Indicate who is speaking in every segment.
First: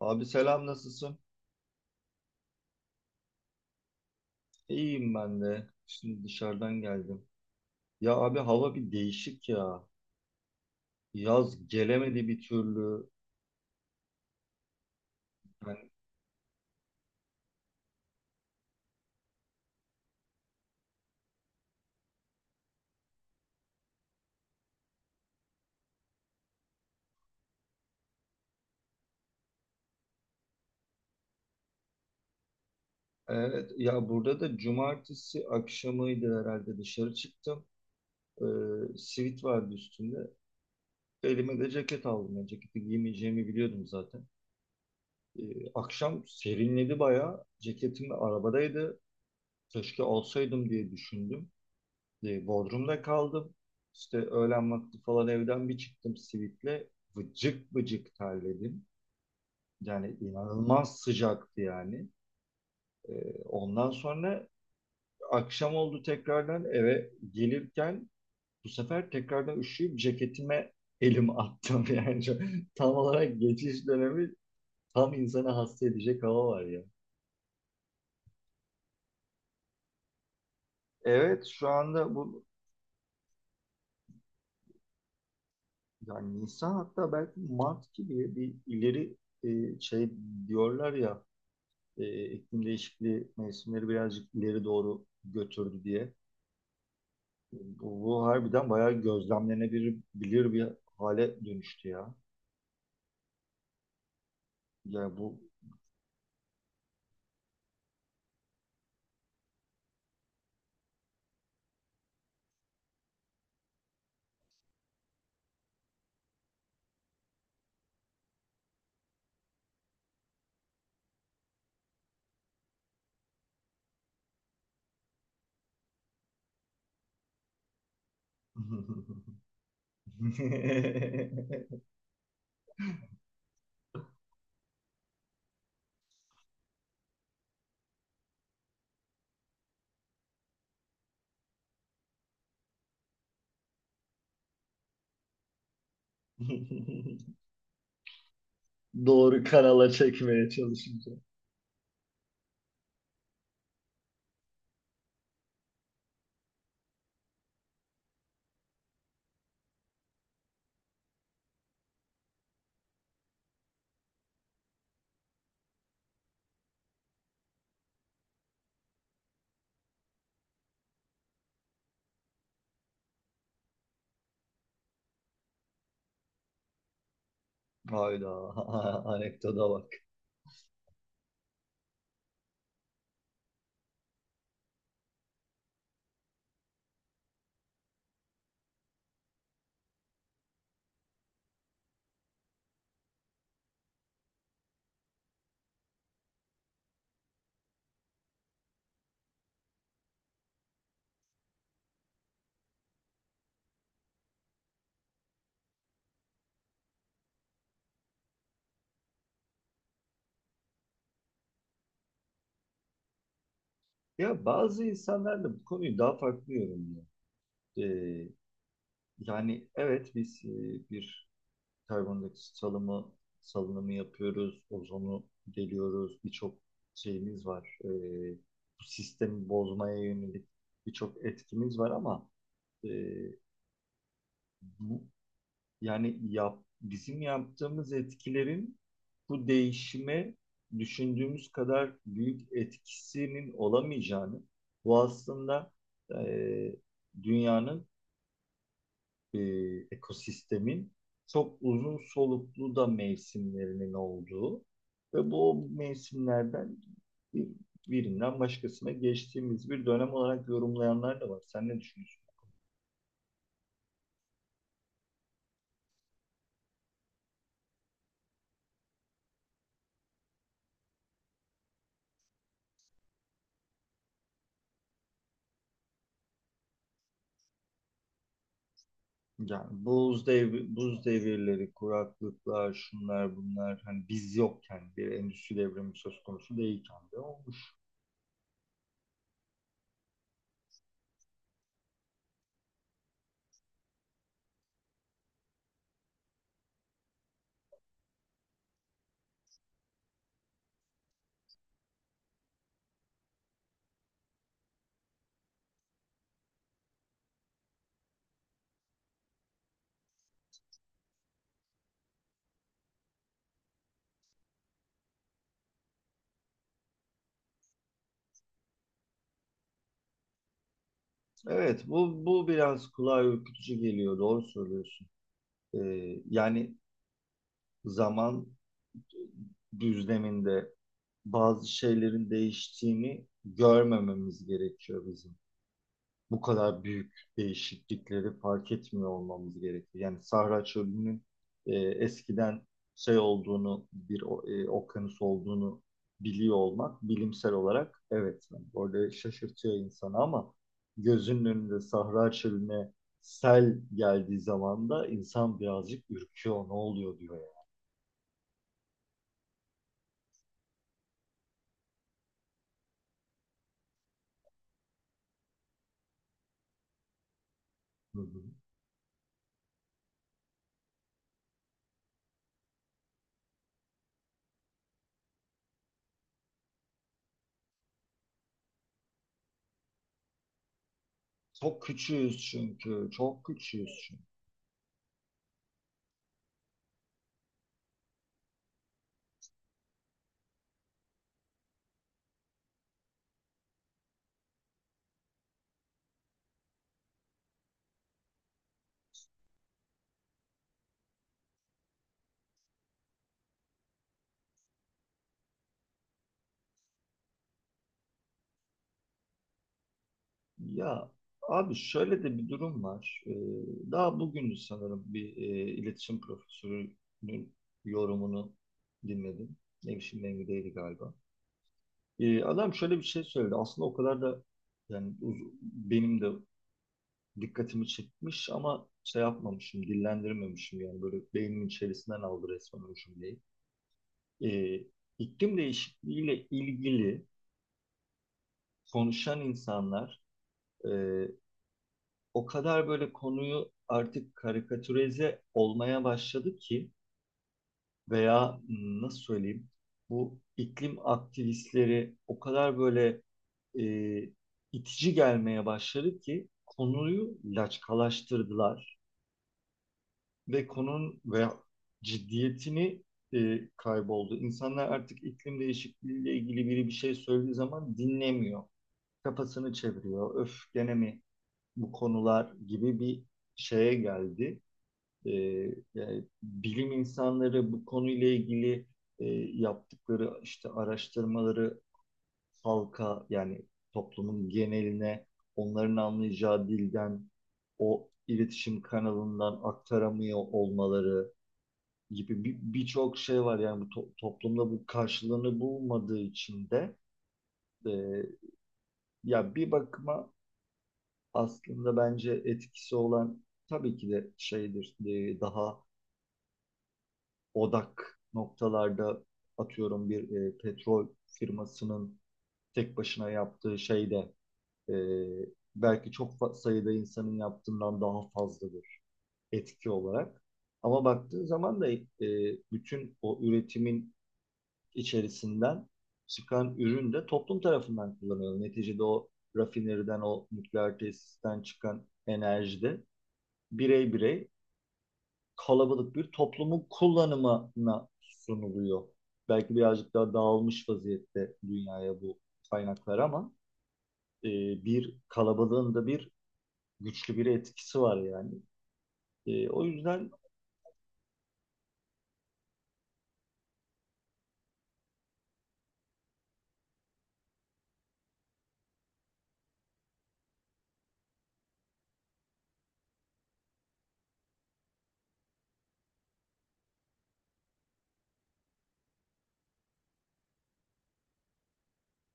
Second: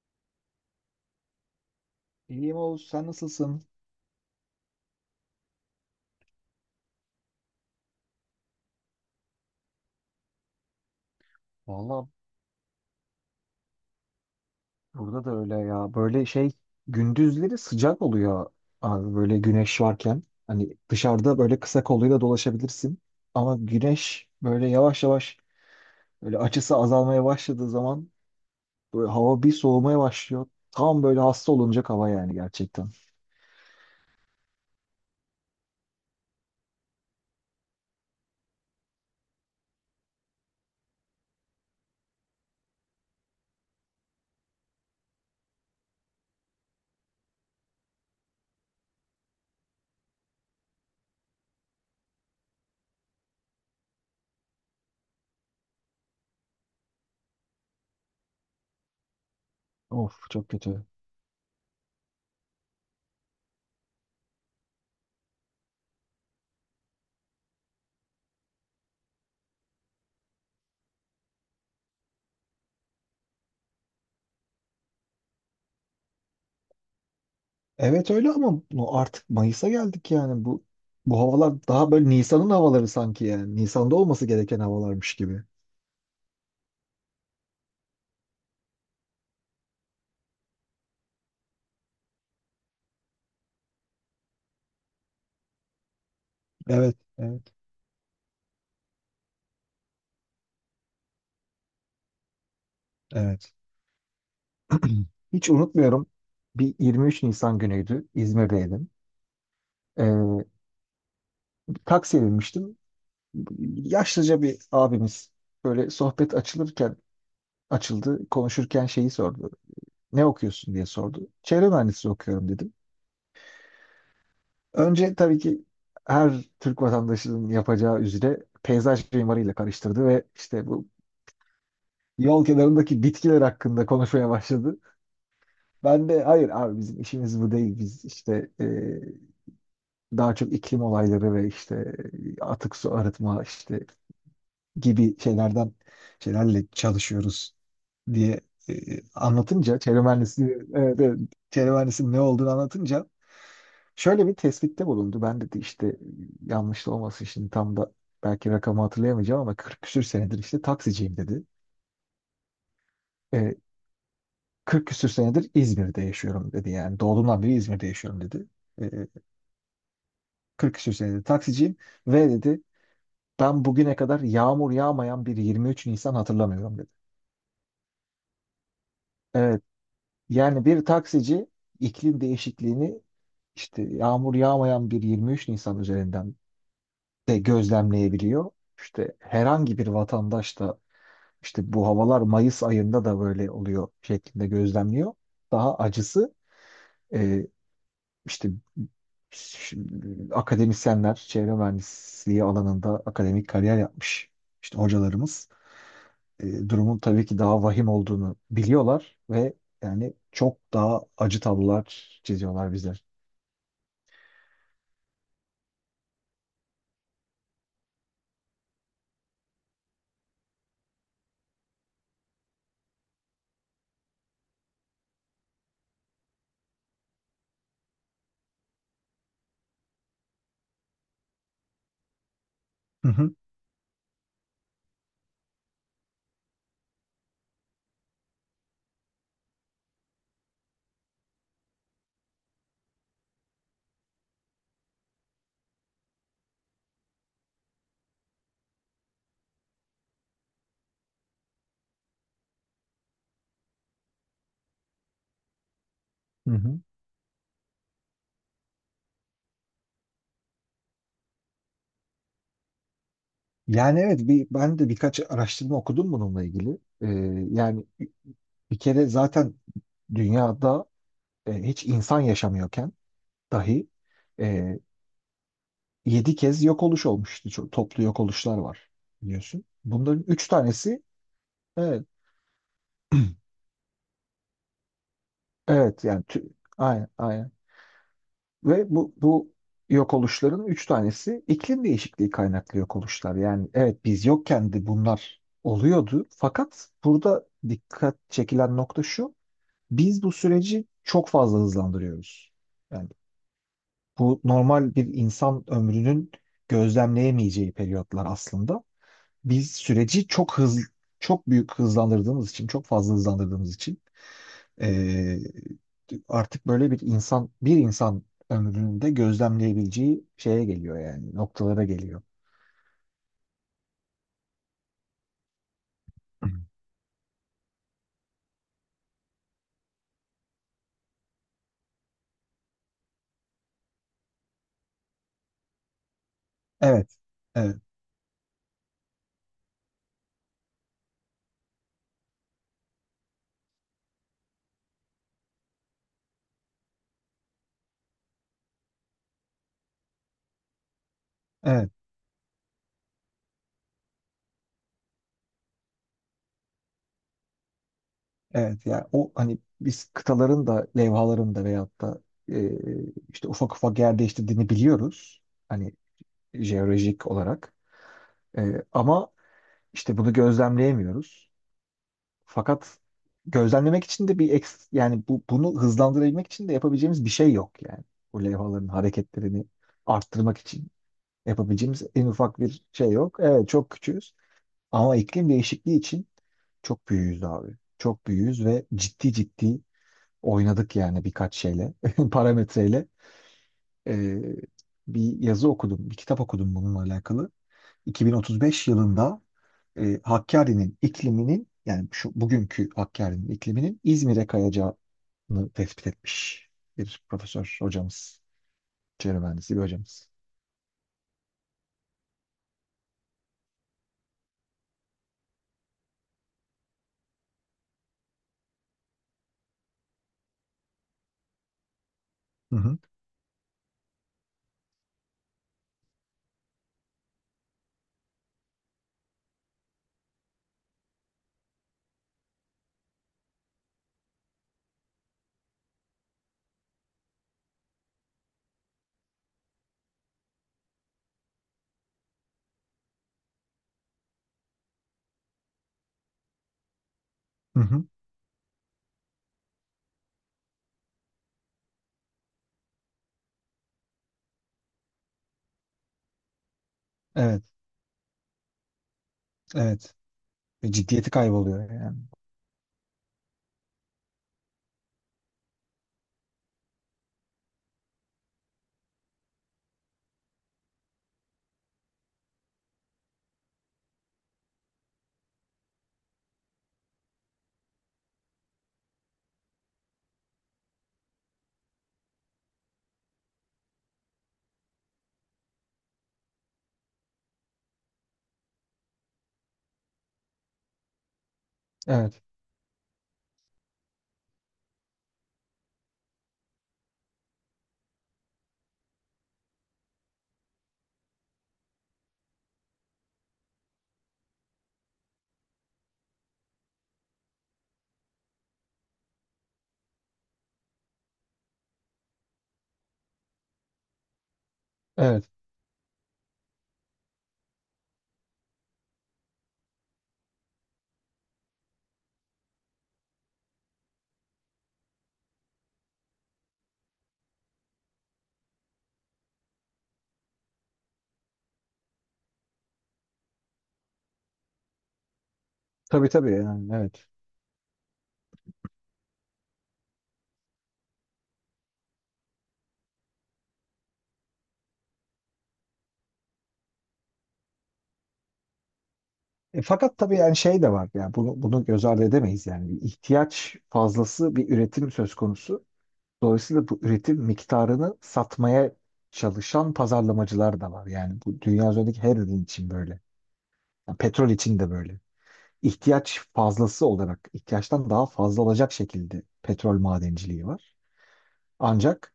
Speaker 1: Abi selam nasılsın?
Speaker 2: İyiyim Oğuz, sen nasılsın?
Speaker 1: İyiyim ben de. Şimdi dışarıdan geldim. Ya abi hava bir değişik ya. Yaz
Speaker 2: Valla
Speaker 1: gelemedi bir türlü.
Speaker 2: burada da öyle
Speaker 1: Yani,
Speaker 2: ya. Böyle şey gündüzleri sıcak oluyor abi böyle güneş varken. Hani dışarıda böyle kısa kolluyla dolaşabilirsin. Ama güneş böyle yavaş yavaş böyle açısı azalmaya başladığı zaman böyle hava bir soğumaya başlıyor. Tam böyle hasta olunacak hava yani gerçekten.
Speaker 1: evet ya burada da cumartesi akşamıydı herhalde dışarı çıktım. Sivit vardı üstünde. Elime de ceket aldım. Yani ceketi giymeyeceğimi biliyordum zaten. Ee, akşam serinledi bayağı. Ceketim de arabadaydı. Keşke alsaydım diye düşündüm. Bodrum'da kaldım. İşte öğlen vakti falan evden bir çıktım Simit'le. Vıcık vıcık terledim. Yani
Speaker 2: Of, çok kötü.
Speaker 1: inanılmaz sıcaktı yani. E, ondan sonra akşam oldu tekrardan eve gelirken bu sefer tekrardan üşüyüp ceketime elim attım. Yani tam olarak geçiş dönemi tam insana hasta edecek hava var ya.
Speaker 2: Evet öyle, ama bu artık Mayıs'a geldik yani bu
Speaker 1: Evet
Speaker 2: havalar
Speaker 1: şu
Speaker 2: daha böyle
Speaker 1: anda bu
Speaker 2: Nisan'ın havaları sanki yani. Nisan'da olması gereken havalarmış gibi.
Speaker 1: yani Nisan hatta belki Mart gibi bir ileri şey diyorlar ya, iklim değişikliği mevsimleri birazcık ileri doğru götürdü diye.
Speaker 2: Evet, evet,
Speaker 1: Bu harbiden bayağı gözlemlenebilir bir hale dönüştü ya.
Speaker 2: evet.
Speaker 1: Yani bu
Speaker 2: Hiç unutmuyorum. Bir 23 Nisan günüydü. İzmir'deydim. Ee, Taksiye binmiştim. Yaşlıca bir abimiz böyle sohbet açılırken açıldı. Konuşurken şeyi sordu. Ne okuyorsun diye sordu. Çevre mühendisliği okuyorum dedim. Önce tabii ki her Türk vatandaşının yapacağı üzere peyzaj mimarıyla karıştırdı ve işte bu yol kenarındaki bitkiler hakkında konuşmaya başladı. Ben de hayır abi bizim işimiz bu değil. Biz işte daha çok iklim olayları ve işte atık su arıtma işte gibi şeylerden şeylerle çalışıyoruz diye e,
Speaker 1: doğru
Speaker 2: anlatınca,
Speaker 1: kanala
Speaker 2: çevre
Speaker 1: çekmeye
Speaker 2: mühendisliği, evet,
Speaker 1: çalışınca.
Speaker 2: evet, çevre mühendisliğinin ne olduğunu anlatınca şöyle bir tespitte bulundu. Ben dedi işte, yanlış da olmasın şimdi, tam da belki rakamı hatırlayamayacağım ama 40 küsür senedir işte taksiciyim dedi. E, 40 küsür senedir İzmir'de yaşıyorum dedi, yani doğduğumdan beri İzmir'de yaşıyorum dedi. E, 40 küsür senedir taksiciyim ve dedi, ben bugüne kadar yağmur yağmayan bir 23 Nisan hatırlamıyorum dedi.
Speaker 1: Hayda,
Speaker 2: Evet.
Speaker 1: anekdota bak.
Speaker 2: Yani bir taksici iklim değişikliğini işte yağmur yağmayan bir 23 Nisan üzerinden de gözlemleyebiliyor. İşte herhangi bir vatandaş da işte bu havalar Mayıs ayında da böyle oluyor şeklinde gözlemliyor. Daha acısı e, işte ş- akademisyenler, çevre mühendisliği alanında akademik kariyer yapmış işte hocalarımız. Durumun tabii ki daha vahim olduğunu biliyorlar ve yani çok daha acı tablolar çiziyorlar bizler.
Speaker 1: Ya bazı insanlar da bu konuyu daha farklı yorumluyor. Ee, yani evet biz, bir karbondioksit salımı salınımı yapıyoruz, ozonu deliyoruz, birçok şeyimiz var. Bu sistemi bozmaya yönelik birçok etkimiz var ama e,
Speaker 2: Hı hı.
Speaker 1: bu yani bizim yaptığımız etkilerin bu değişime düşündüğümüz kadar büyük etkisinin olamayacağını, bu aslında, e, dünyanın, e, ekosistemin çok uzun soluklu da mevsimlerinin olduğu ve bu
Speaker 2: Hı
Speaker 1: mevsimlerden
Speaker 2: hı.
Speaker 1: bir- birinden başkasına geçtiğimiz bir dönem olarak yorumlayanlar da var. Sen ne düşünüyorsun?
Speaker 2: Yani evet, ben de birkaç araştırma okudum bununla ilgili. Yani bir kere zaten dünyada hiç insan yaşamıyorken dahi e, 7 kez yok oluş olmuş. İşte çok toplu yok oluşlar var biliyorsun.
Speaker 1: Yani
Speaker 2: Bunların
Speaker 1: buz
Speaker 2: üç
Speaker 1: devri,
Speaker 2: tanesi
Speaker 1: buz devirleri,
Speaker 2: evet,
Speaker 1: kuraklıklar, şunlar bunlar hani biz yokken, bir endüstri devrimi
Speaker 2: evet
Speaker 1: söz
Speaker 2: yani
Speaker 1: konusu değilken
Speaker 2: aynen
Speaker 1: de
Speaker 2: aynen.
Speaker 1: olmuş.
Speaker 2: Ve bu yok oluşların 3 tanesi iklim değişikliği kaynaklı yok oluşlar. Yani evet, biz yokken de bunlar oluyordu. Fakat burada dikkat çekilen nokta şu. Biz bu süreci çok fazla hızlandırıyoruz. Yani bu normal bir insan ömrünün gözlemleyemeyeceği periyotlar aslında. Biz süreci çok hızlı, çok büyük hızlandırdığımız için, çok fazla hızlandırdığımız için eee, artık böyle bir insan ömründe gözlemleyebileceği şeye geliyor, yani noktalara
Speaker 1: Evet
Speaker 2: geliyor.
Speaker 1: bu biraz kulağa ürkütücü geliyor, doğru söylüyorsun. Yani zaman düzleminde bazı şeylerin değiştiğini görmememiz gerekiyor bizim. Bu kadar büyük
Speaker 2: Evet. Evet.
Speaker 1: değişiklikleri fark etmiyor olmamız gerekiyor. Yani Sahra Çölü'nün, eskiden şey olduğunu, bir okyanus olduğunu biliyor olmak bilimsel olarak, evet. Yani orada şaşırtıyor insanı ama gözünün önünde
Speaker 2: Evet.
Speaker 1: Sahra Çölü'ne sel geldiği zaman da insan birazcık ürküyor. Ne oluyor diyor yani.
Speaker 2: Evet. Yani o, hani biz kıtaların da levhaların da veyahut da e, işte ufak ufak yer değiştirdiğini biliyoruz. Hani jeolojik olarak.
Speaker 1: Hı hı.
Speaker 2: Ama işte bunu gözlemleyemiyoruz. Fakat gözlemlemek için de bir yani bunu hızlandırabilmek için de yapabileceğimiz bir şey yok yani. Bu levhaların hareketlerini arttırmak için
Speaker 1: Çok
Speaker 2: yapabileceğimiz en
Speaker 1: küçüğüz
Speaker 2: ufak bir
Speaker 1: çünkü.
Speaker 2: şey yok.
Speaker 1: Çok
Speaker 2: Evet, çok
Speaker 1: küçüğüz çünkü.
Speaker 2: küçüğüz, ama iklim değişikliği için çok büyüğüz abi. Çok büyüğüz ve ciddi ciddi oynadık yani birkaç şeyle, parametreyle. Ee, Bir yazı okudum, bir kitap okudum bununla alakalı. 2035 yılında Hakkari'nin ikliminin, yani şu bugünkü Hakkari'nin ikliminin İzmir'e kayacağını tespit etmiş bir profesör hocamız, çevre mühendisi bir hocamız.
Speaker 1: Ya abi şöyle de bir durum var. Daha bugün sanırım bir, iletişim profesörünün yorumunu dinledim. Nevşin Mengü'deydi galiba. Adam
Speaker 2: Hı
Speaker 1: şöyle
Speaker 2: hı,
Speaker 1: bir şey söyledi. Aslında o kadar da yani benim de dikkatimi çekmiş ama şey yapmamışım, dillendirmemişim yani, böyle beynimin içerisinden aldı resmen o cümleyi. Ee, iklim değişikliğiyle ilgili konuşan insanlar, e, o kadar böyle konuyu artık karikatürize olmaya başladı ki
Speaker 2: hı hı.
Speaker 1: veya nasıl söyleyeyim, bu iklim aktivistleri o kadar böyle, e, itici gelmeye başladı ki konuyu
Speaker 2: Evet,
Speaker 1: laçkalaştırdılar
Speaker 2: evet.
Speaker 1: ve konunun
Speaker 2: Ciddiyeti
Speaker 1: veya
Speaker 2: kayboluyor yani.
Speaker 1: ciddiyetini kayboldu. İnsanlar artık iklim değişikliğiyle ilgili biri bir şey söylediği zaman dinlemiyor. Kafasını çeviriyor. Öf, gene mi bu konular gibi bir şeye geldi. e, Yani bilim insanları bu konuyla ilgili, e, yaptıkları işte araştırmaları halka, yani toplumun geneline onların anlayacağı dilden o iletişim kanalından aktaramıyor olmaları
Speaker 2: Evet,
Speaker 1: gibi birçok şey var yani, bu toplumda bu karşılığını bulmadığı için de, e, ya bir bakıma aslında bence etkisi olan tabii ki de şeydir, daha odak noktalarda atıyorum bir, petrol firmasının tek başına yaptığı şey de, e,
Speaker 2: evet.
Speaker 1: belki çok sayıda insanın yaptığından daha fazladır etki olarak. Ama baktığın zaman da, bütün o üretimin içerisinden çıkan ürün de toplum tarafından kullanılıyor. Neticede o rafineriden, o nükleer tesisten çıkan enerji de birey birey kalabalık
Speaker 2: Tabii
Speaker 1: bir
Speaker 2: tabii,
Speaker 1: toplumun
Speaker 2: yani evet.
Speaker 1: kullanımına sunuluyor. Belki birazcık daha dağılmış vaziyette dünyaya bu kaynaklar ama, e, bir kalabalığın da bir güçlü bir etkisi var yani. O
Speaker 2: Fakat
Speaker 1: yüzden
Speaker 2: tabii yani şey de var yani, bunu göz ardı edemeyiz yani, bir ihtiyaç fazlası bir üretim söz konusu. Dolayısıyla bu üretim miktarını satmaya çalışan pazarlamacılar da var. Yani bu dünya üzerindeki her ürün için böyle. Yani petrol için de böyle. İhtiyaç fazlası olarak, ihtiyaçtan daha fazla olacak şekilde petrol madenciliği var. Ancak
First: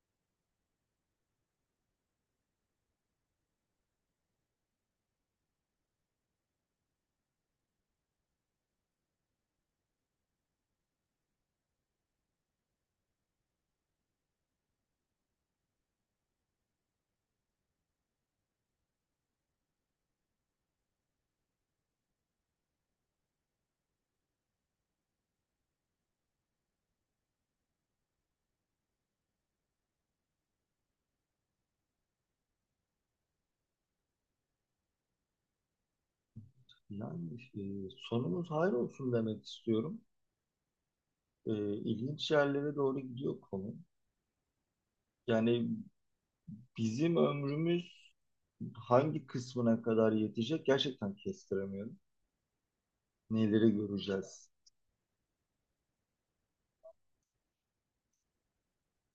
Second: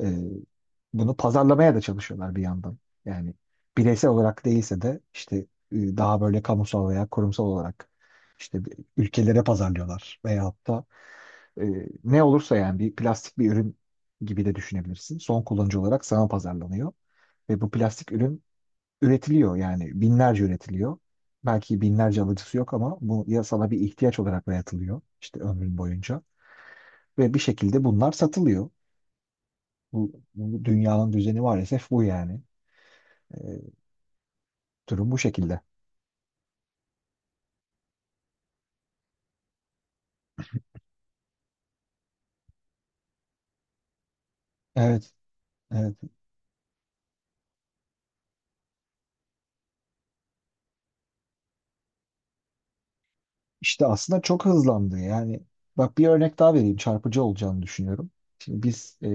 Speaker 2: e, bunu pazarlamaya da çalışıyorlar bir yandan. Yani bireysel olarak değilse de işte daha böyle kamusal veya kurumsal olarak işte ülkelere pazarlıyorlar. Veyahut da e, ne olursa yani bir plastik bir ürün gibi de düşünebilirsin. Son kullanıcı olarak sana pazarlanıyor. Ve bu plastik ürün üretiliyor, yani binlerce üretiliyor. Belki binlerce alıcısı yok ama bu ya sana bir ihtiyaç olarak dayatılıyor işte ömrün boyunca ve bir şekilde bunlar satılıyor. Bu dünyanın düzeni maalesef bu yani. Ee, Durum bu şekilde.
Speaker 1: yani, sonumuz hayır olsun demek istiyorum. E, ilginç yerlere doğru gidiyor konu.
Speaker 2: Evet,
Speaker 1: Yani
Speaker 2: evet.
Speaker 1: bizim ömrümüz hangi kısmına kadar yetecek gerçekten kestiremiyorum. Neleri
Speaker 2: İşte aslında çok
Speaker 1: göreceğiz?
Speaker 2: hızlandı yani. Bak bir örnek daha vereyim, çarpıcı olacağını düşünüyorum. Şimdi biz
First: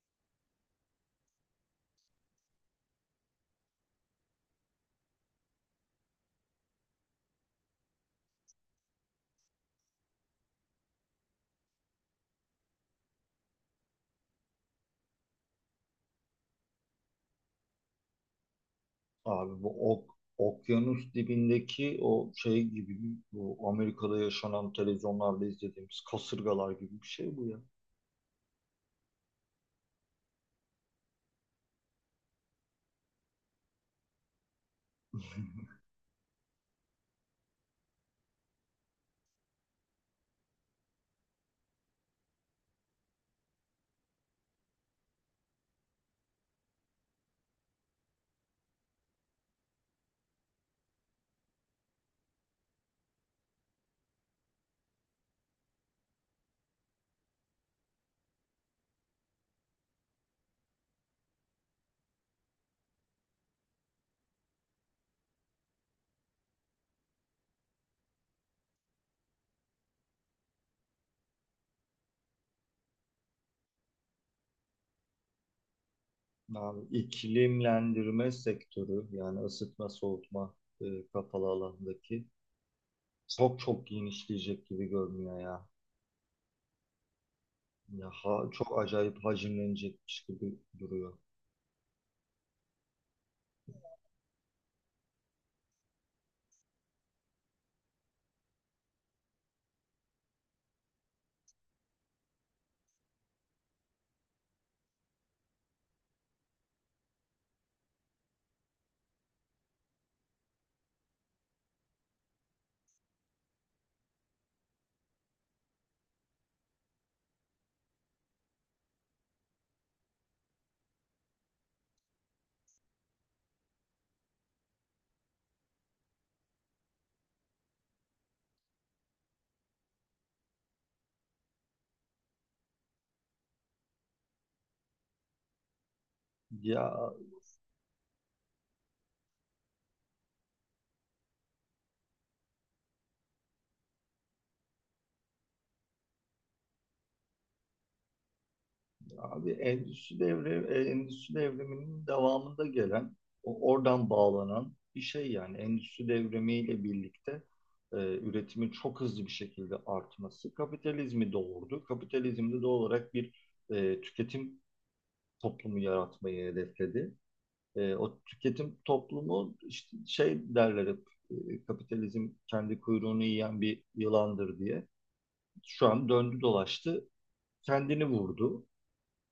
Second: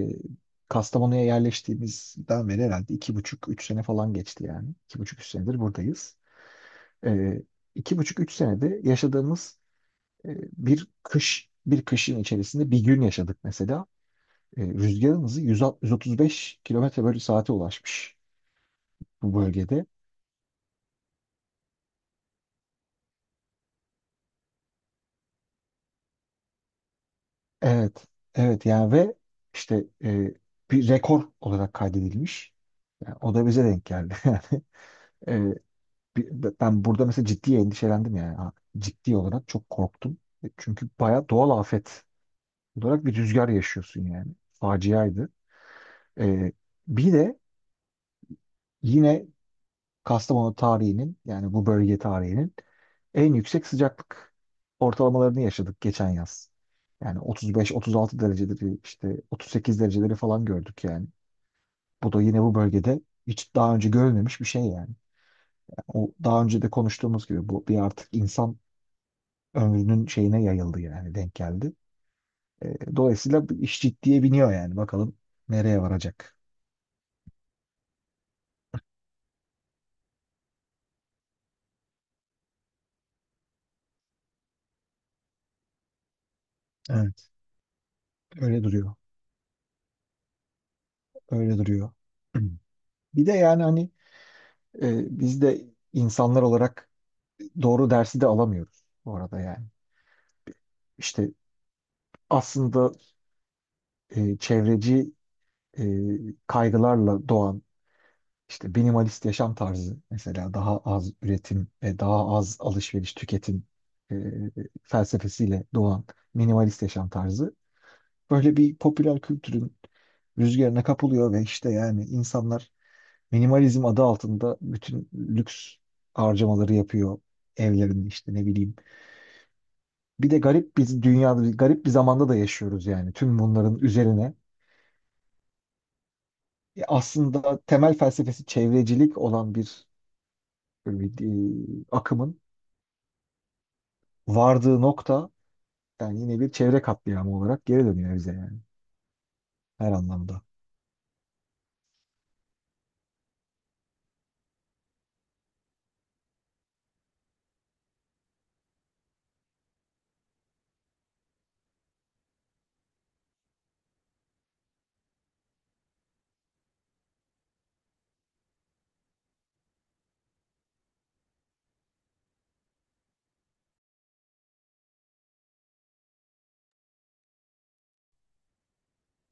Speaker 2: Kastamonu'ya yerleştiğimizden beri herhalde iki buçuk, üç sene falan geçti yani. İki buçuk, üç senedir buradayız. Ee, iki buçuk, üç senede yaşadığımız, bir kışın içerisinde bir gün yaşadık mesela. Rüzgarın hızı 160 135 kilometre bölü saate ulaşmış bu
Speaker 1: Abi bu
Speaker 2: bölgede.
Speaker 1: okyanus dibindeki o şey gibi, bu Amerika'da yaşanan, televizyonlarda izlediğimiz kasırgalar gibi bir şey bu ya.
Speaker 2: Evet, evet, yani ve işte bir rekor olarak kaydedilmiş. Yani o da bize denk geldi. Yani, ben burada mesela ciddi endişelendim yani. Ha, ciddi olarak çok korktum. Çünkü bayağı doğal afet olarak bir rüzgar yaşıyorsun yani. Faciaydı. E, Bir de yine Kastamonu tarihinin, yani bu bölge tarihinin en yüksek sıcaklık ortalamalarını yaşadık geçen yaz. Yani 35-36 dereceleri, işte 38 dereceleri falan gördük yani. Bu da yine bu bölgede hiç daha önce görülmemiş bir şey yani. Yani o, daha önce de konuştuğumuz gibi, bu bir artık insan ömrünün şeyine yayıldı yani, denk geldi. Dolayısıyla bu iş ciddiye biniyor yani, bakalım nereye varacak.
Speaker 1: Abi, iklimlendirme sektörü, yani ısıtma soğutma, kapalı alandaki, çok çok genişleyecek gibi görünüyor ya.
Speaker 2: Evet,
Speaker 1: Ya
Speaker 2: öyle
Speaker 1: çok
Speaker 2: duruyor.
Speaker 1: acayip hacimlenecekmiş gibi duruyor.
Speaker 2: Öyle duruyor. Bir de yani hani biz de insanlar olarak doğru dersi de alamıyoruz bu arada yani. İşte aslında çevreci e, kaygılarla doğan işte minimalist yaşam tarzı, mesela daha az üretim ve daha az alışveriş, tüketim e, felsefesiyle doğan minimalist yaşam tarzı böyle bir popüler kültürün rüzgarına kapılıyor ve işte yani insanlar minimalizm adı altında bütün lüks harcamaları yapıyor evlerinde işte ne bileyim. Bir de garip, biz dünyada garip bir zamanda da yaşıyoruz yani, tüm bunların üzerine
Speaker 1: Ya
Speaker 2: aslında temel felsefesi çevrecilik olan bir, e, e, akımın vardığı nokta, yani yine bir çevre katliamı olarak geri dönüyor bize yani,
Speaker 1: abi,
Speaker 2: her anlamda.
Speaker 1: endüstri devriminin devamında gelen, oradan bağlanan bir şey yani, endüstri devrimiyle birlikte, üretimin çok hızlı bir şekilde artması kapitalizmi doğurdu. Kapitalizm de doğal olarak bir, tüketim toplumu yaratmayı hedefledi. O tüketim toplumu işte şey derler hep, kapitalizm kendi kuyruğunu yiyen bir yılandır diye. Şu an döndü dolaştı, kendini vurdu.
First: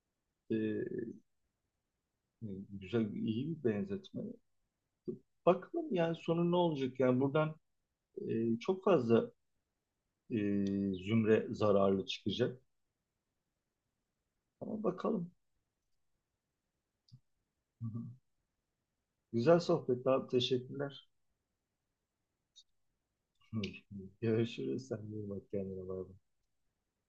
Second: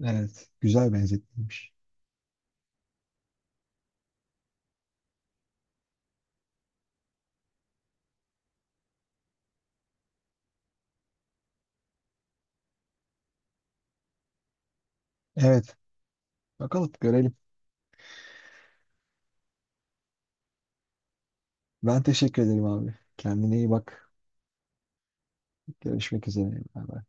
Speaker 2: Evet, güzel
Speaker 1: E,
Speaker 2: benzetilmiş.
Speaker 1: Güzel, iyi bir benzetme. Bakalım yani sonu ne olacak? Yani buradan, çok fazla, e, zümre zararlı çıkacak. Ama bakalım.
Speaker 2: Evet, bakalım görelim.
Speaker 1: Hı hı. Güzel sohbet abi. Teşekkürler.
Speaker 2: Ben teşekkür ederim abi. Kendine iyi
Speaker 1: Hı.
Speaker 2: bak.
Speaker 1: Görüşürüz. Sen de iyi bak kendine. Bay bay.
Speaker 2: Görüşmek üzere. Bay bay.